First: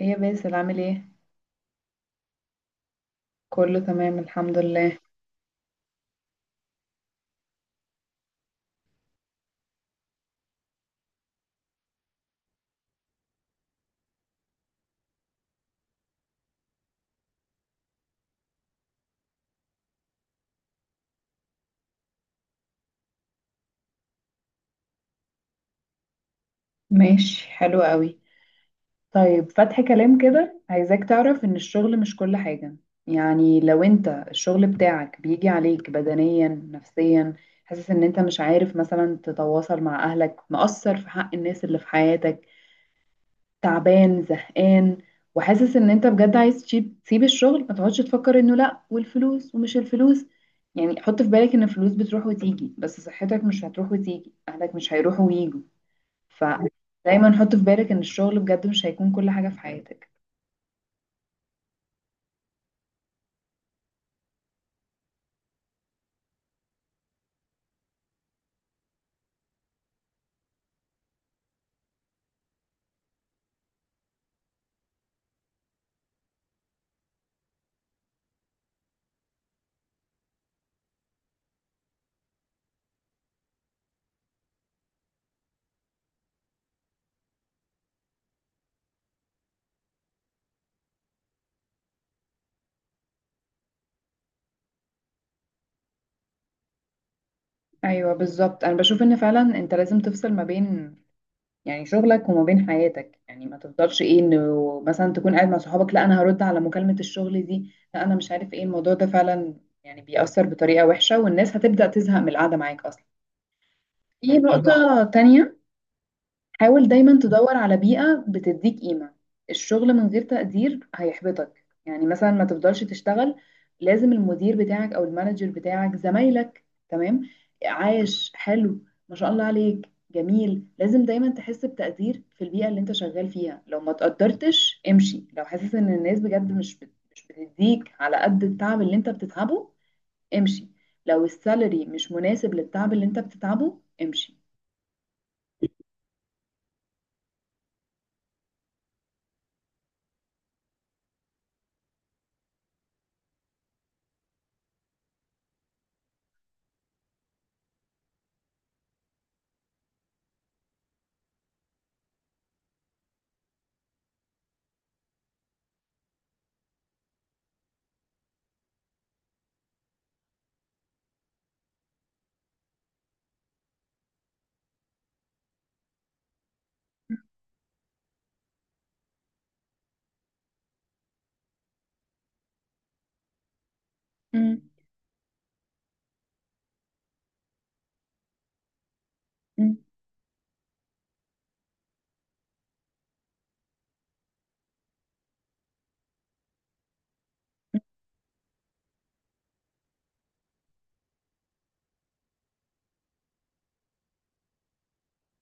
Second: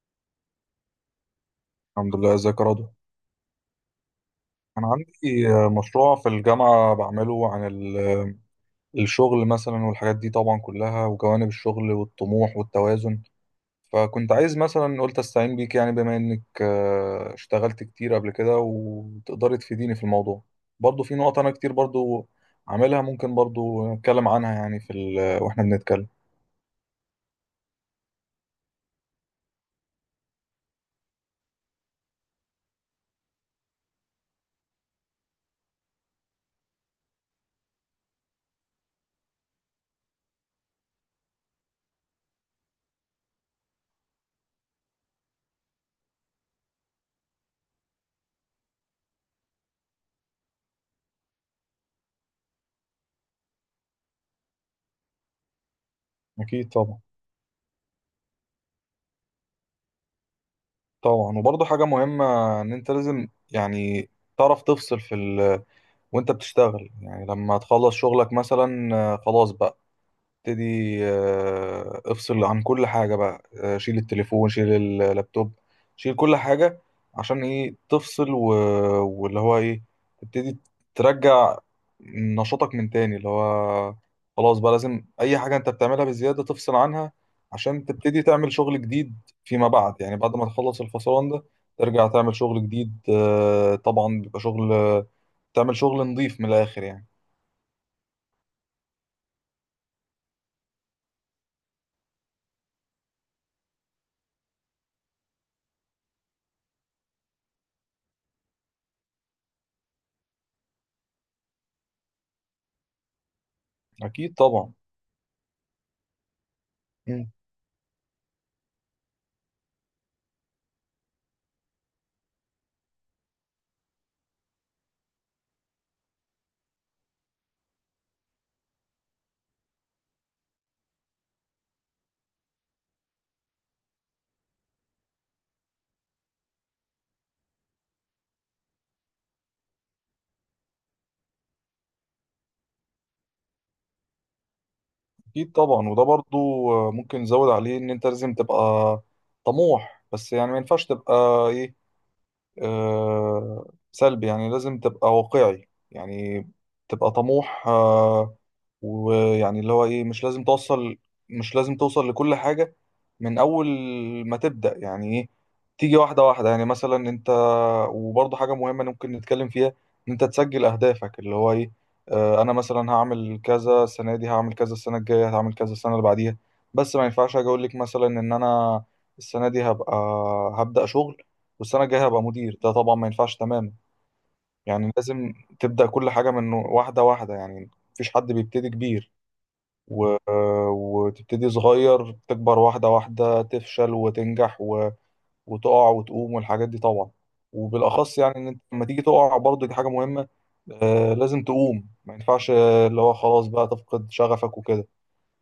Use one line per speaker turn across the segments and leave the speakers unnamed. ايه يا باسل، عامل ايه؟
الحمد لله. ازيك يا رضوى؟
كله تمام، الحمد
انا
لله.
عندي مشروع في الجامعه بعمله عن الشغل مثلا، والحاجات دي طبعا كلها، وجوانب الشغل والطموح والتوازن. فكنت عايز مثلا، قلت استعين بيك يعني، بما انك اشتغلت كتير قبل كده، وتقدري تفيديني في الموضوع. برضو في نقط انا كتير برضو عاملها، ممكن برضو نتكلم عنها يعني واحنا بنتكلم.
ماشي، حلو قوي. طيب، فتح كلام كده، عايزاك تعرف ان الشغل مش كل حاجة. يعني لو انت الشغل بتاعك بيجي عليك بدنيا نفسيا، حاسس ان انت مش عارف مثلا تتواصل مع اهلك، مقصر في حق الناس اللي في حياتك، تعبان، زهقان، وحاسس ان انت بجد عايز تسيب الشغل ما تقعدش تفكر انه لا والفلوس ومش الفلوس. يعني حط في بالك ان الفلوس بتروح وتيجي، بس صحتك مش هتروح وتيجي، اهلك مش هيروحوا ويجوا.
اكيد طبعا.
فدايما حط في بالك ان الشغل بجد مش هيكون كل حاجة في حياتك.
طبعا. وبرضو حاجه مهمه، ان انت لازم يعني تعرف تفصل في وانت بتشتغل. يعني لما تخلص شغلك مثلا، خلاص بقى ابتدي، افصل عن كل حاجة بقى، شيل التليفون، شيل اللابتوب، شيل كل حاجة. عشان ايه؟ تفصل واللي هو ايه، تبتدي ترجع نشاطك من تاني، اللي هو خلاص بقى لازم اي حاجة انت بتعملها بزيادة تفصل عنها عشان تبتدي تعمل شغل جديد فيما بعد. يعني بعد ما تخلص الفصلان ده، ترجع تعمل شغل جديد. طبعا بيبقى شغل، تعمل شغل نظيف من الآخر يعني.
ايوه، بالظبط. انا بشوف ان فعلا انت لازم تفصل ما بين، يعني شغلك وما بين حياتك. يعني ما تفضلش ايه، انه مثلا تكون قاعد مع صحابك، لا انا هرد على مكالمة الشغل دي، لا انا مش عارف ايه الموضوع ده فعلا. يعني بيأثر بطريقة وحشة، والناس هتبدأ تزهق من القعدة معاك اصلا. في
أكيد
أكيد
طبعا.
نقطة تانية، حاول دايما تدور على بيئة بتديك قيمة. الشغل من غير تقدير هيحبطك، يعني مثلا ما تفضلش تشتغل. لازم المدير بتاعك او المانجر بتاعك، زمايلك تمام، عايش حلو، ما شاء الله عليك جميل. لازم دايما تحس بتقدير في البيئة اللي انت شغال فيها. لو ما تقدرتش امشي، لو حاسس ان الناس بجد مش بتديك على قد التعب اللي انت بتتعبه، امشي. لو السالري مش مناسب للتعب اللي انت بتتعبه، امشي.
اكيد طبعا. وده برضو ممكن نزود عليه، ان انت لازم تبقى طموح، بس يعني ما ينفعش تبقى ايه، سلبي. يعني لازم تبقى واقعي، يعني تبقى طموح. ويعني اللي هو ايه، مش لازم توصل، لكل حاجة من أول ما تبدأ. يعني ايه؟ تيجي واحدة واحدة. يعني مثلا انت، وبرضه حاجة مهمة ممكن نتكلم فيها، ان انت تسجل أهدافك. اللي هو ايه، انا مثلا هعمل كذا السنة دي، هعمل كذا السنة الجاية، هعمل كذا السنة اللي بعديها. بس ما ينفعش اجي اقول لك مثلا ان انا السنة دي هبدأ شغل، والسنة الجاية هبقى مدير. ده طبعا ما ينفعش تماما.
مم.
يعني لازم تبدأ كل حاجة من واحدة واحدة. يعني مفيش حد بيبتدي كبير،
مم.
و... وتبتدي صغير، تكبر واحدة واحدة، تفشل وتنجح وتقع وتقوم، والحاجات دي طبعا. وبالأخص يعني، إن أنت لما تيجي تقع برضه دي حاجة مهمة. لازم تقوم، ما ينفعش اللي هو خلاص بقى تفقد شغفك وكده.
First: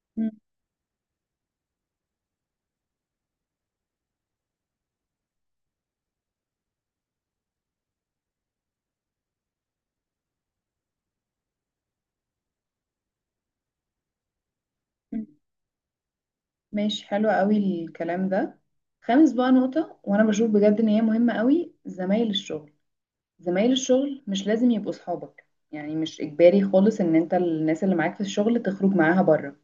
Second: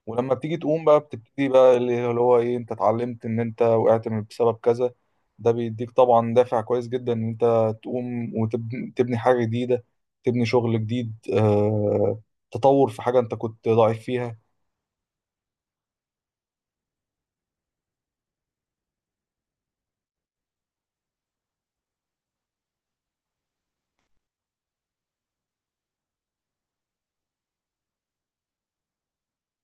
ولما بتيجي تقوم بقى، بتبتدي بقى اللي هو ايه، انت اتعلمت ان انت وقعت من بسبب كذا. ده بيديك طبعا دافع كويس جدا ان انت تقوم وتبني حاجة جديدة، تبني شغل جديد. تطور في حاجة انت كنت ضعيف فيها.
مم. ماشي، حلو قوي الكلام ده. خامس بقى نقطة، وانا بشوف بجد ان هي مهمة قوي، زمايل الشغل. زمايل الشغل مش لازم يبقوا صحابك. يعني مش اجباري خالص ان انت الناس اللي معاك في الشغل تخرج معاها بره،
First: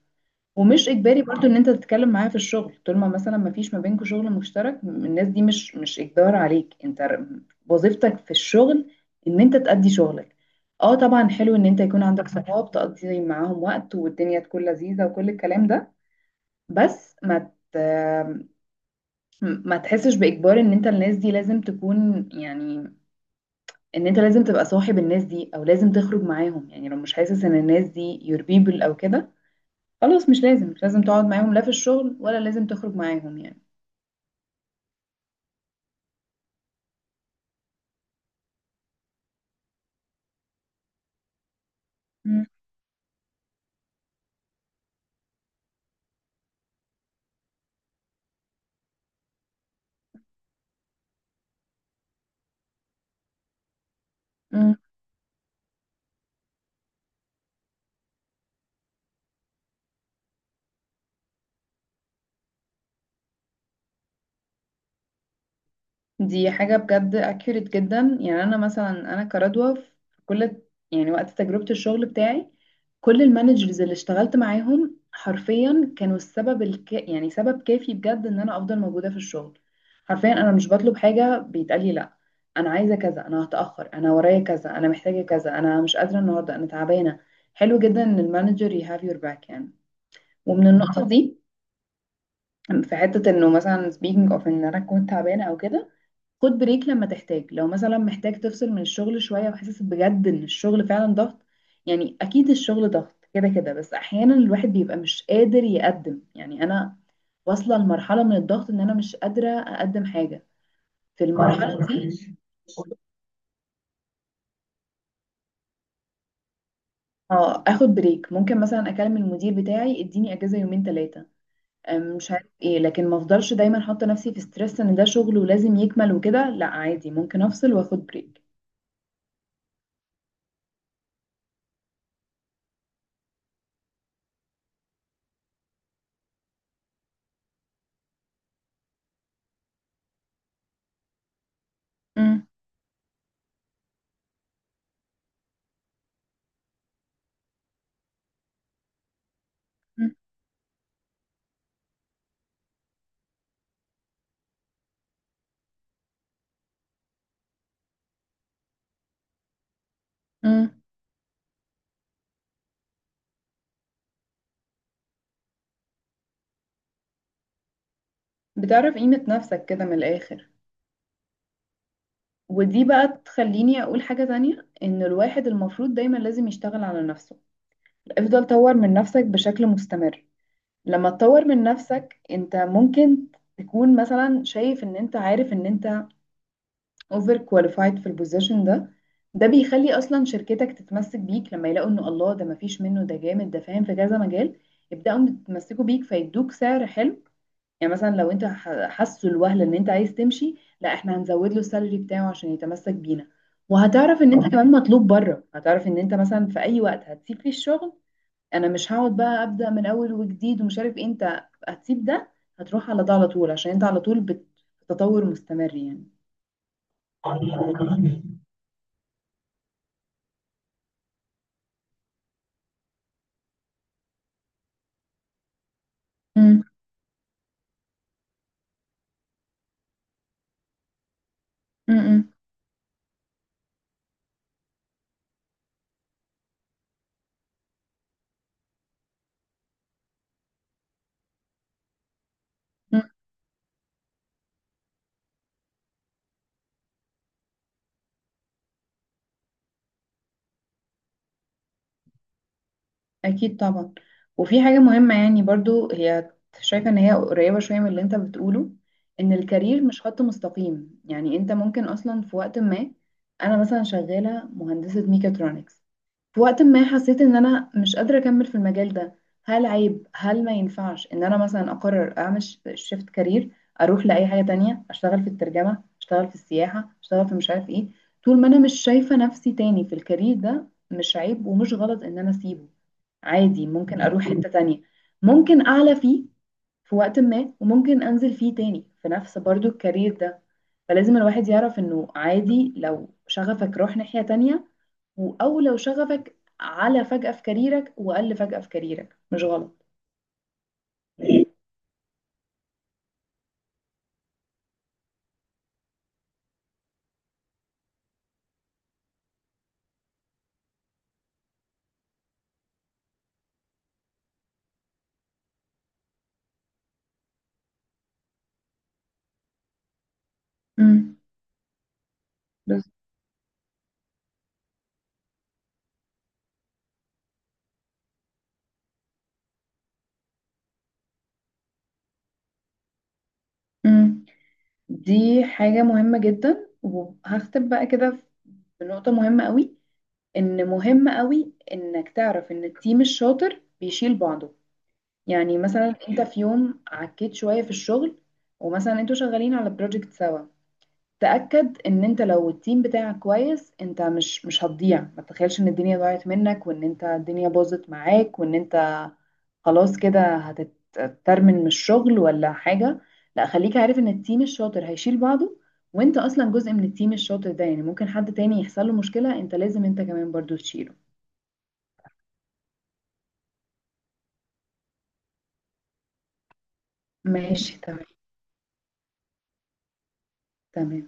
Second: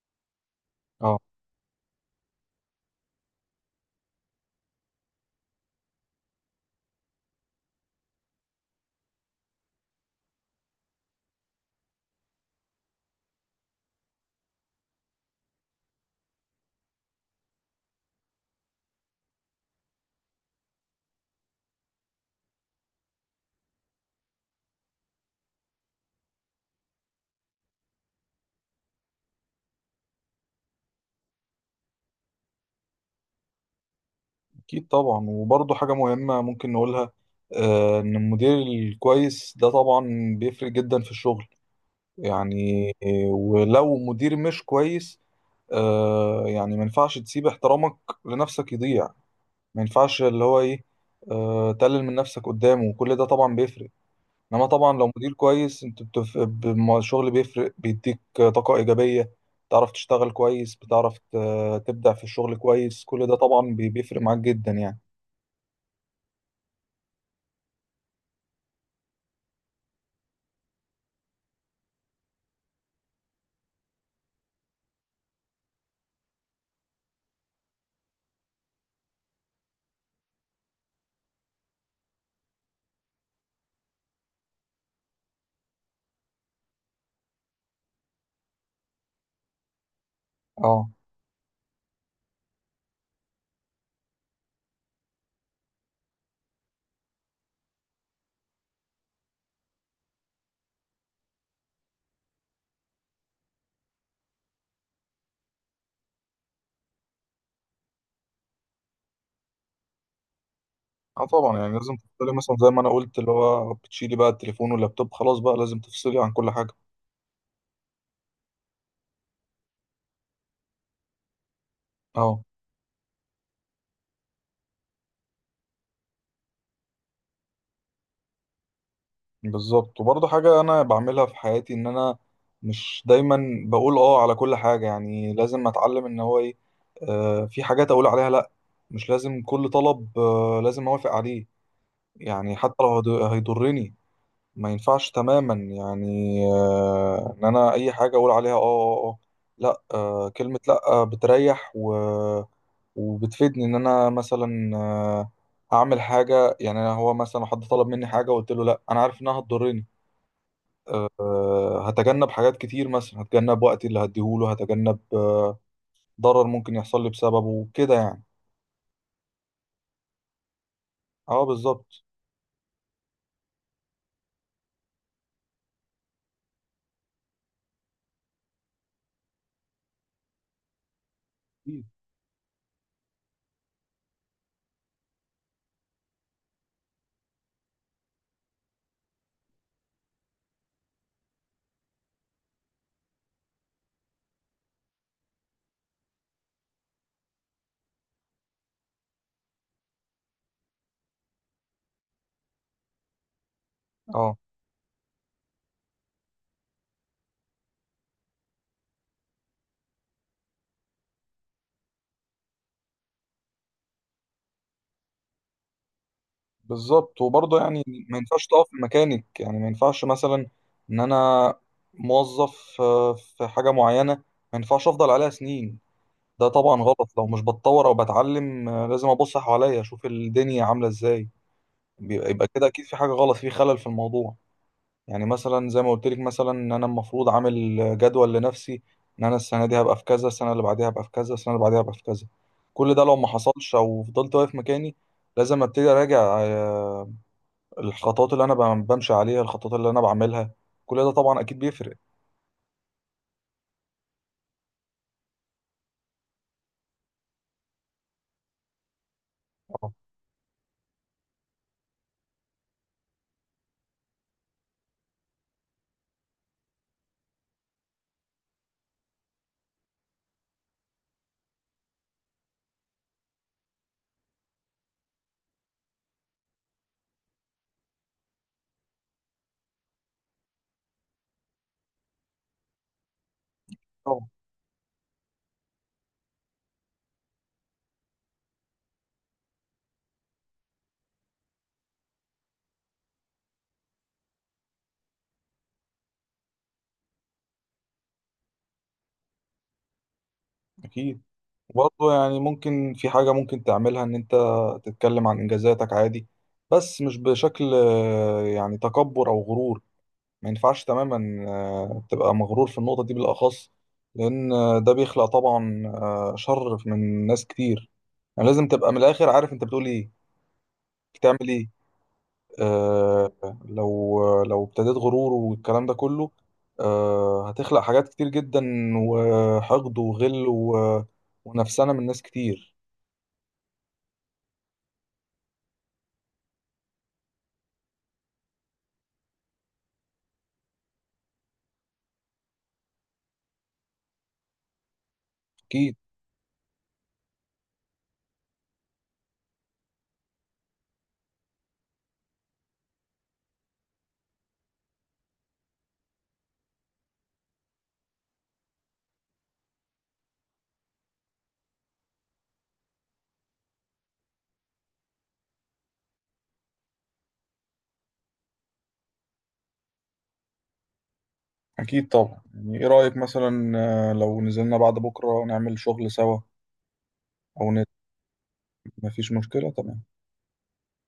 ومش
اه،
اجباري برضو ان انت تتكلم معاها في الشغل طول ما مثلا ما فيش ما بينكم شغل مشترك. الناس دي مش اجبار عليك انت. وظيفتك في الشغل ان انت تأدي شغلك. اه طبعا، حلو ان انت يكون عندك صحاب تقضي معاهم وقت والدنيا تكون لذيذة وكل الكلام ده، بس ما ما تحسش بإجبار ان انت الناس دي لازم تكون، يعني ان انت لازم تبقى صاحب الناس دي او لازم تخرج معاهم. يعني لو مش حاسس ان الناس دي your people او كده، خلاص، مش لازم تقعد معاهم لا في الشغل ولا لازم تخرج معاهم يعني.
اكيد طبعا. وبرضه حاجة مهمة ممكن نقولها، ان المدير الكويس ده طبعا بيفرق جدا في الشغل. يعني ولو مدير مش كويس، يعني ما ينفعش تسيب احترامك لنفسك يضيع. ما ينفعش اللي هو ايه، تقلل من نفسك قدامه، وكل ده طبعا بيفرق. انما
م-
طبعا لو مدير كويس، انت الشغل بيفرق، بيديك طاقة إيجابية، بتعرف تشتغل كويس، بتعرف تبدع في الشغل كويس. كل ده طبعا بيفرق معاك جدا يعني.
دي حاجة بجد accurate جدا. يعني أنا مثلا، أنا كردوة في كل، يعني وقت تجربة الشغل بتاعي، كل المانجرز اللي اشتغلت معاهم حرفيا كانوا السبب يعني سبب كافي بجد إن أنا أفضل موجودة في الشغل. حرفيا أنا مش بطلب حاجة بيتقالي لأ. أنا عايزة كذا، أنا هتأخر، أنا ورايا كذا، أنا محتاجة كذا، أنا مش قادرة النهاردة، أنا تعبانة. حلو جدا إن المانجر you have your back يعني. ومن
اه،
النقطة دي في حتة، إنه مثلا speaking of إن أنا كنت تعبانة أو كده، خد بريك لما تحتاج. لو مثلا محتاج تفصل من الشغل شوية وحاسس بجد ان الشغل فعلا ضغط، يعني اكيد الشغل ضغط كده كده، بس احيانا الواحد بيبقى مش قادر يقدم. يعني انا واصلة لمرحلة من الضغط ان انا مش قادرة اقدم حاجة في
اه، طبعا. يعني
المرحلة
لازم تفصلي
دي.
مثلا زي ما انا قلت، اللي هو بتشيلي بقى التليفون واللابتوب، خلاص بقى لازم تفصلي عن كل حاجة.
اه، اخد بريك. ممكن مثلا اكلم المدير بتاعي اديني اجازة يومين 3، مش
اه،
عارف ايه. لكن ما افضلش دايما حاطة نفسي في ستريس ان ده شغل ولازم يكمل وكده. لا، عادي ممكن افصل واخد
بالظبط. وبرضه حاجة أنا بعملها في حياتي، إن أنا مش دايما بقول آه على كل حاجة. يعني لازم أتعلم إن هو إيه، في حاجات أقول عليها لأ. مش لازم كل طلب آه لازم أوافق عليه. يعني حتى لو هيضرني، ما ينفعش تماما يعني. إن أنا أي حاجة أقول عليها آه، آه، آه، لأ. كلمة لأ بتريح و وبتفيدني. إن أنا مثلا أعمل حاجة. يعني أنا، هو مثلا، حد طلب مني حاجة وقلت له لأ، أنا عارف إنها هتضرني.
بريك.
هتجنب حاجات كتير، مثلا هتجنب وقتي اللي هديهوله، هتجنب ضرر ممكن يحصل لي بسببه كده يعني.
بتعرف قيمة نفسك كده من الآخر.
اه، بالظبط.
ودي بقى تخليني أقول حاجة تانية، إن الواحد المفروض دايما لازم يشتغل على نفسه. افضل طور من نفسك بشكل مستمر. لما تطور من
أكيد.
نفسك انت ممكن تكون مثلا شايف ان انت، عارف ان انت اوفر كواليفايد في البوزيشن ده، ده بيخلي اصلا شركتك تتمسك بيك لما يلاقوا ان الله ده مفيش منه، ده جامد، ده فاهم في كذا مجال، يبدأوا يتمسكوا بيك، فيدوك سعر حلو. يعني مثلا لو انت حاسه الوهله ان انت عايز تمشي، لا احنا هنزود له السالري بتاعه عشان يتمسك بينا. وهتعرف ان
اه،
انت كمان مطلوب بره، هتعرف ان انت مثلا في اي وقت هتسيب فيه الشغل، انا مش هقعد بقى ابدا من اول وجديد ومش عارف ايه. انت هتسيب ده هتروح على ده على طول، عشان انت على طول بتتطور مستمر يعني.
بالظبط. وبرضه يعني ما ينفعش تقف في مكانك. يعني ما ينفعش مثلا ان انا موظف في حاجة معينة، ما ينفعش افضل عليها سنين. ده
مم.
طبعا غلط. لو مش بتطور او بتعلم، لازم ابص حواليا اشوف الدنيا عاملة ازاي.
مم.
بيبقى
مم.
يبقى كده اكيد في حاجة غلط، في خلل في الموضوع. يعني مثلا زي ما قلت لك مثلا، ان انا المفروض عامل جدول لنفسي، ان انا السنه دي هبقى في كذا، السنه اللي بعديها هبقى في كذا، السنه اللي بعديها هبقى في كذا. كل ده لو ما حصلش او فضلت واقف مكاني، لازم ابتدي اراجع، الخطوات اللي انا بمشي عليها، الخطوات اللي انا بعملها. كل ده طبعا اكيد بيفرق.
اكيد طبعا. وفي حاجه مهمه يعني برضو، هي شايفه ان هي قريبه شويه من اللي انت بتقوله، ان الكارير
اه،
مش خط مستقيم. يعني انت ممكن اصلا في وقت ما، انا مثلا شغاله مهندسه ميكاترونكس، في وقت ما حسيت ان انا مش قادره اكمل في المجال ده. هل عيب؟ هل ما ينفعش ان انا مثلا اقرر اعمل شيفت كارير، اروح لاي حاجه تانية، اشتغل في الترجمه، اشتغل في السياحه، اشتغل في مش عارف ايه؟ طول ما انا مش شايفه نفسي تاني في الكارير ده، مش عيب ومش غلط ان انا اسيبه. عادي ممكن اروح
طبعا،
حتة تانية. ممكن اعلى فيه في وقت ما، وممكن انزل فيه تاني في نفس برضو الكارير ده. فلازم الواحد يعرف انه عادي، لو شغفك روح ناحية تانية، او لو شغفك على فجأة في كاريرك، وقل فجأة في كاريرك، مش غلط.
اكيد. برضه يعني ممكن في حاجه ممكن تعملها، ان انت تتكلم عن انجازاتك عادي. بس مش بشكل يعني تكبر او غرور. ما ينفعش تماما تبقى مغرور في النقطة دي بالأخص. لأن ده بيخلق طبعا شر من ناس كتير. يعني لازم تبقى من الآخر عارف أنت بتقول إيه،
مم.
بتعمل إيه. آه لو ابتديت غرور والكلام ده كله، هتخلق حاجات كتير جدا، وحقد وغل ونفسنا من ناس كتير.
مم. دي حاجة مهمة جدا، وهختم بقى كده بنقطة مهمة قوي. ان مهم قوي انك تعرف ان التيم الشاطر بيشيل بعضه. يعني مثلا
أكيد،
انت في يوم عكيت شوية في الشغل، ومثلا انتوا شغالين على بروجكت سوا، تأكد ان انت لو التيم بتاعك كويس انت مش هتضيع. ما تتخيلش ان الدنيا ضاعت منك، وان انت الدنيا باظت معاك، وان انت خلاص كده هتترمن من الشغل ولا حاجة. لا، خليك عارف ان التيم الشاطر هيشيل بعضه، وانت اصلا جزء من التيم الشاطر ده. يعني ممكن حد تاني يحصل له مشكلة، انت لازم انت كمان برضو تشيله.
أكيد طبعا. يعني إيه رأيك مثلا، لو نزلنا بعد بكرة نعمل شغل سوا؟ أو
ماشي،
نت...
تمام.
مفيش مشكلة. تمام.
تمام.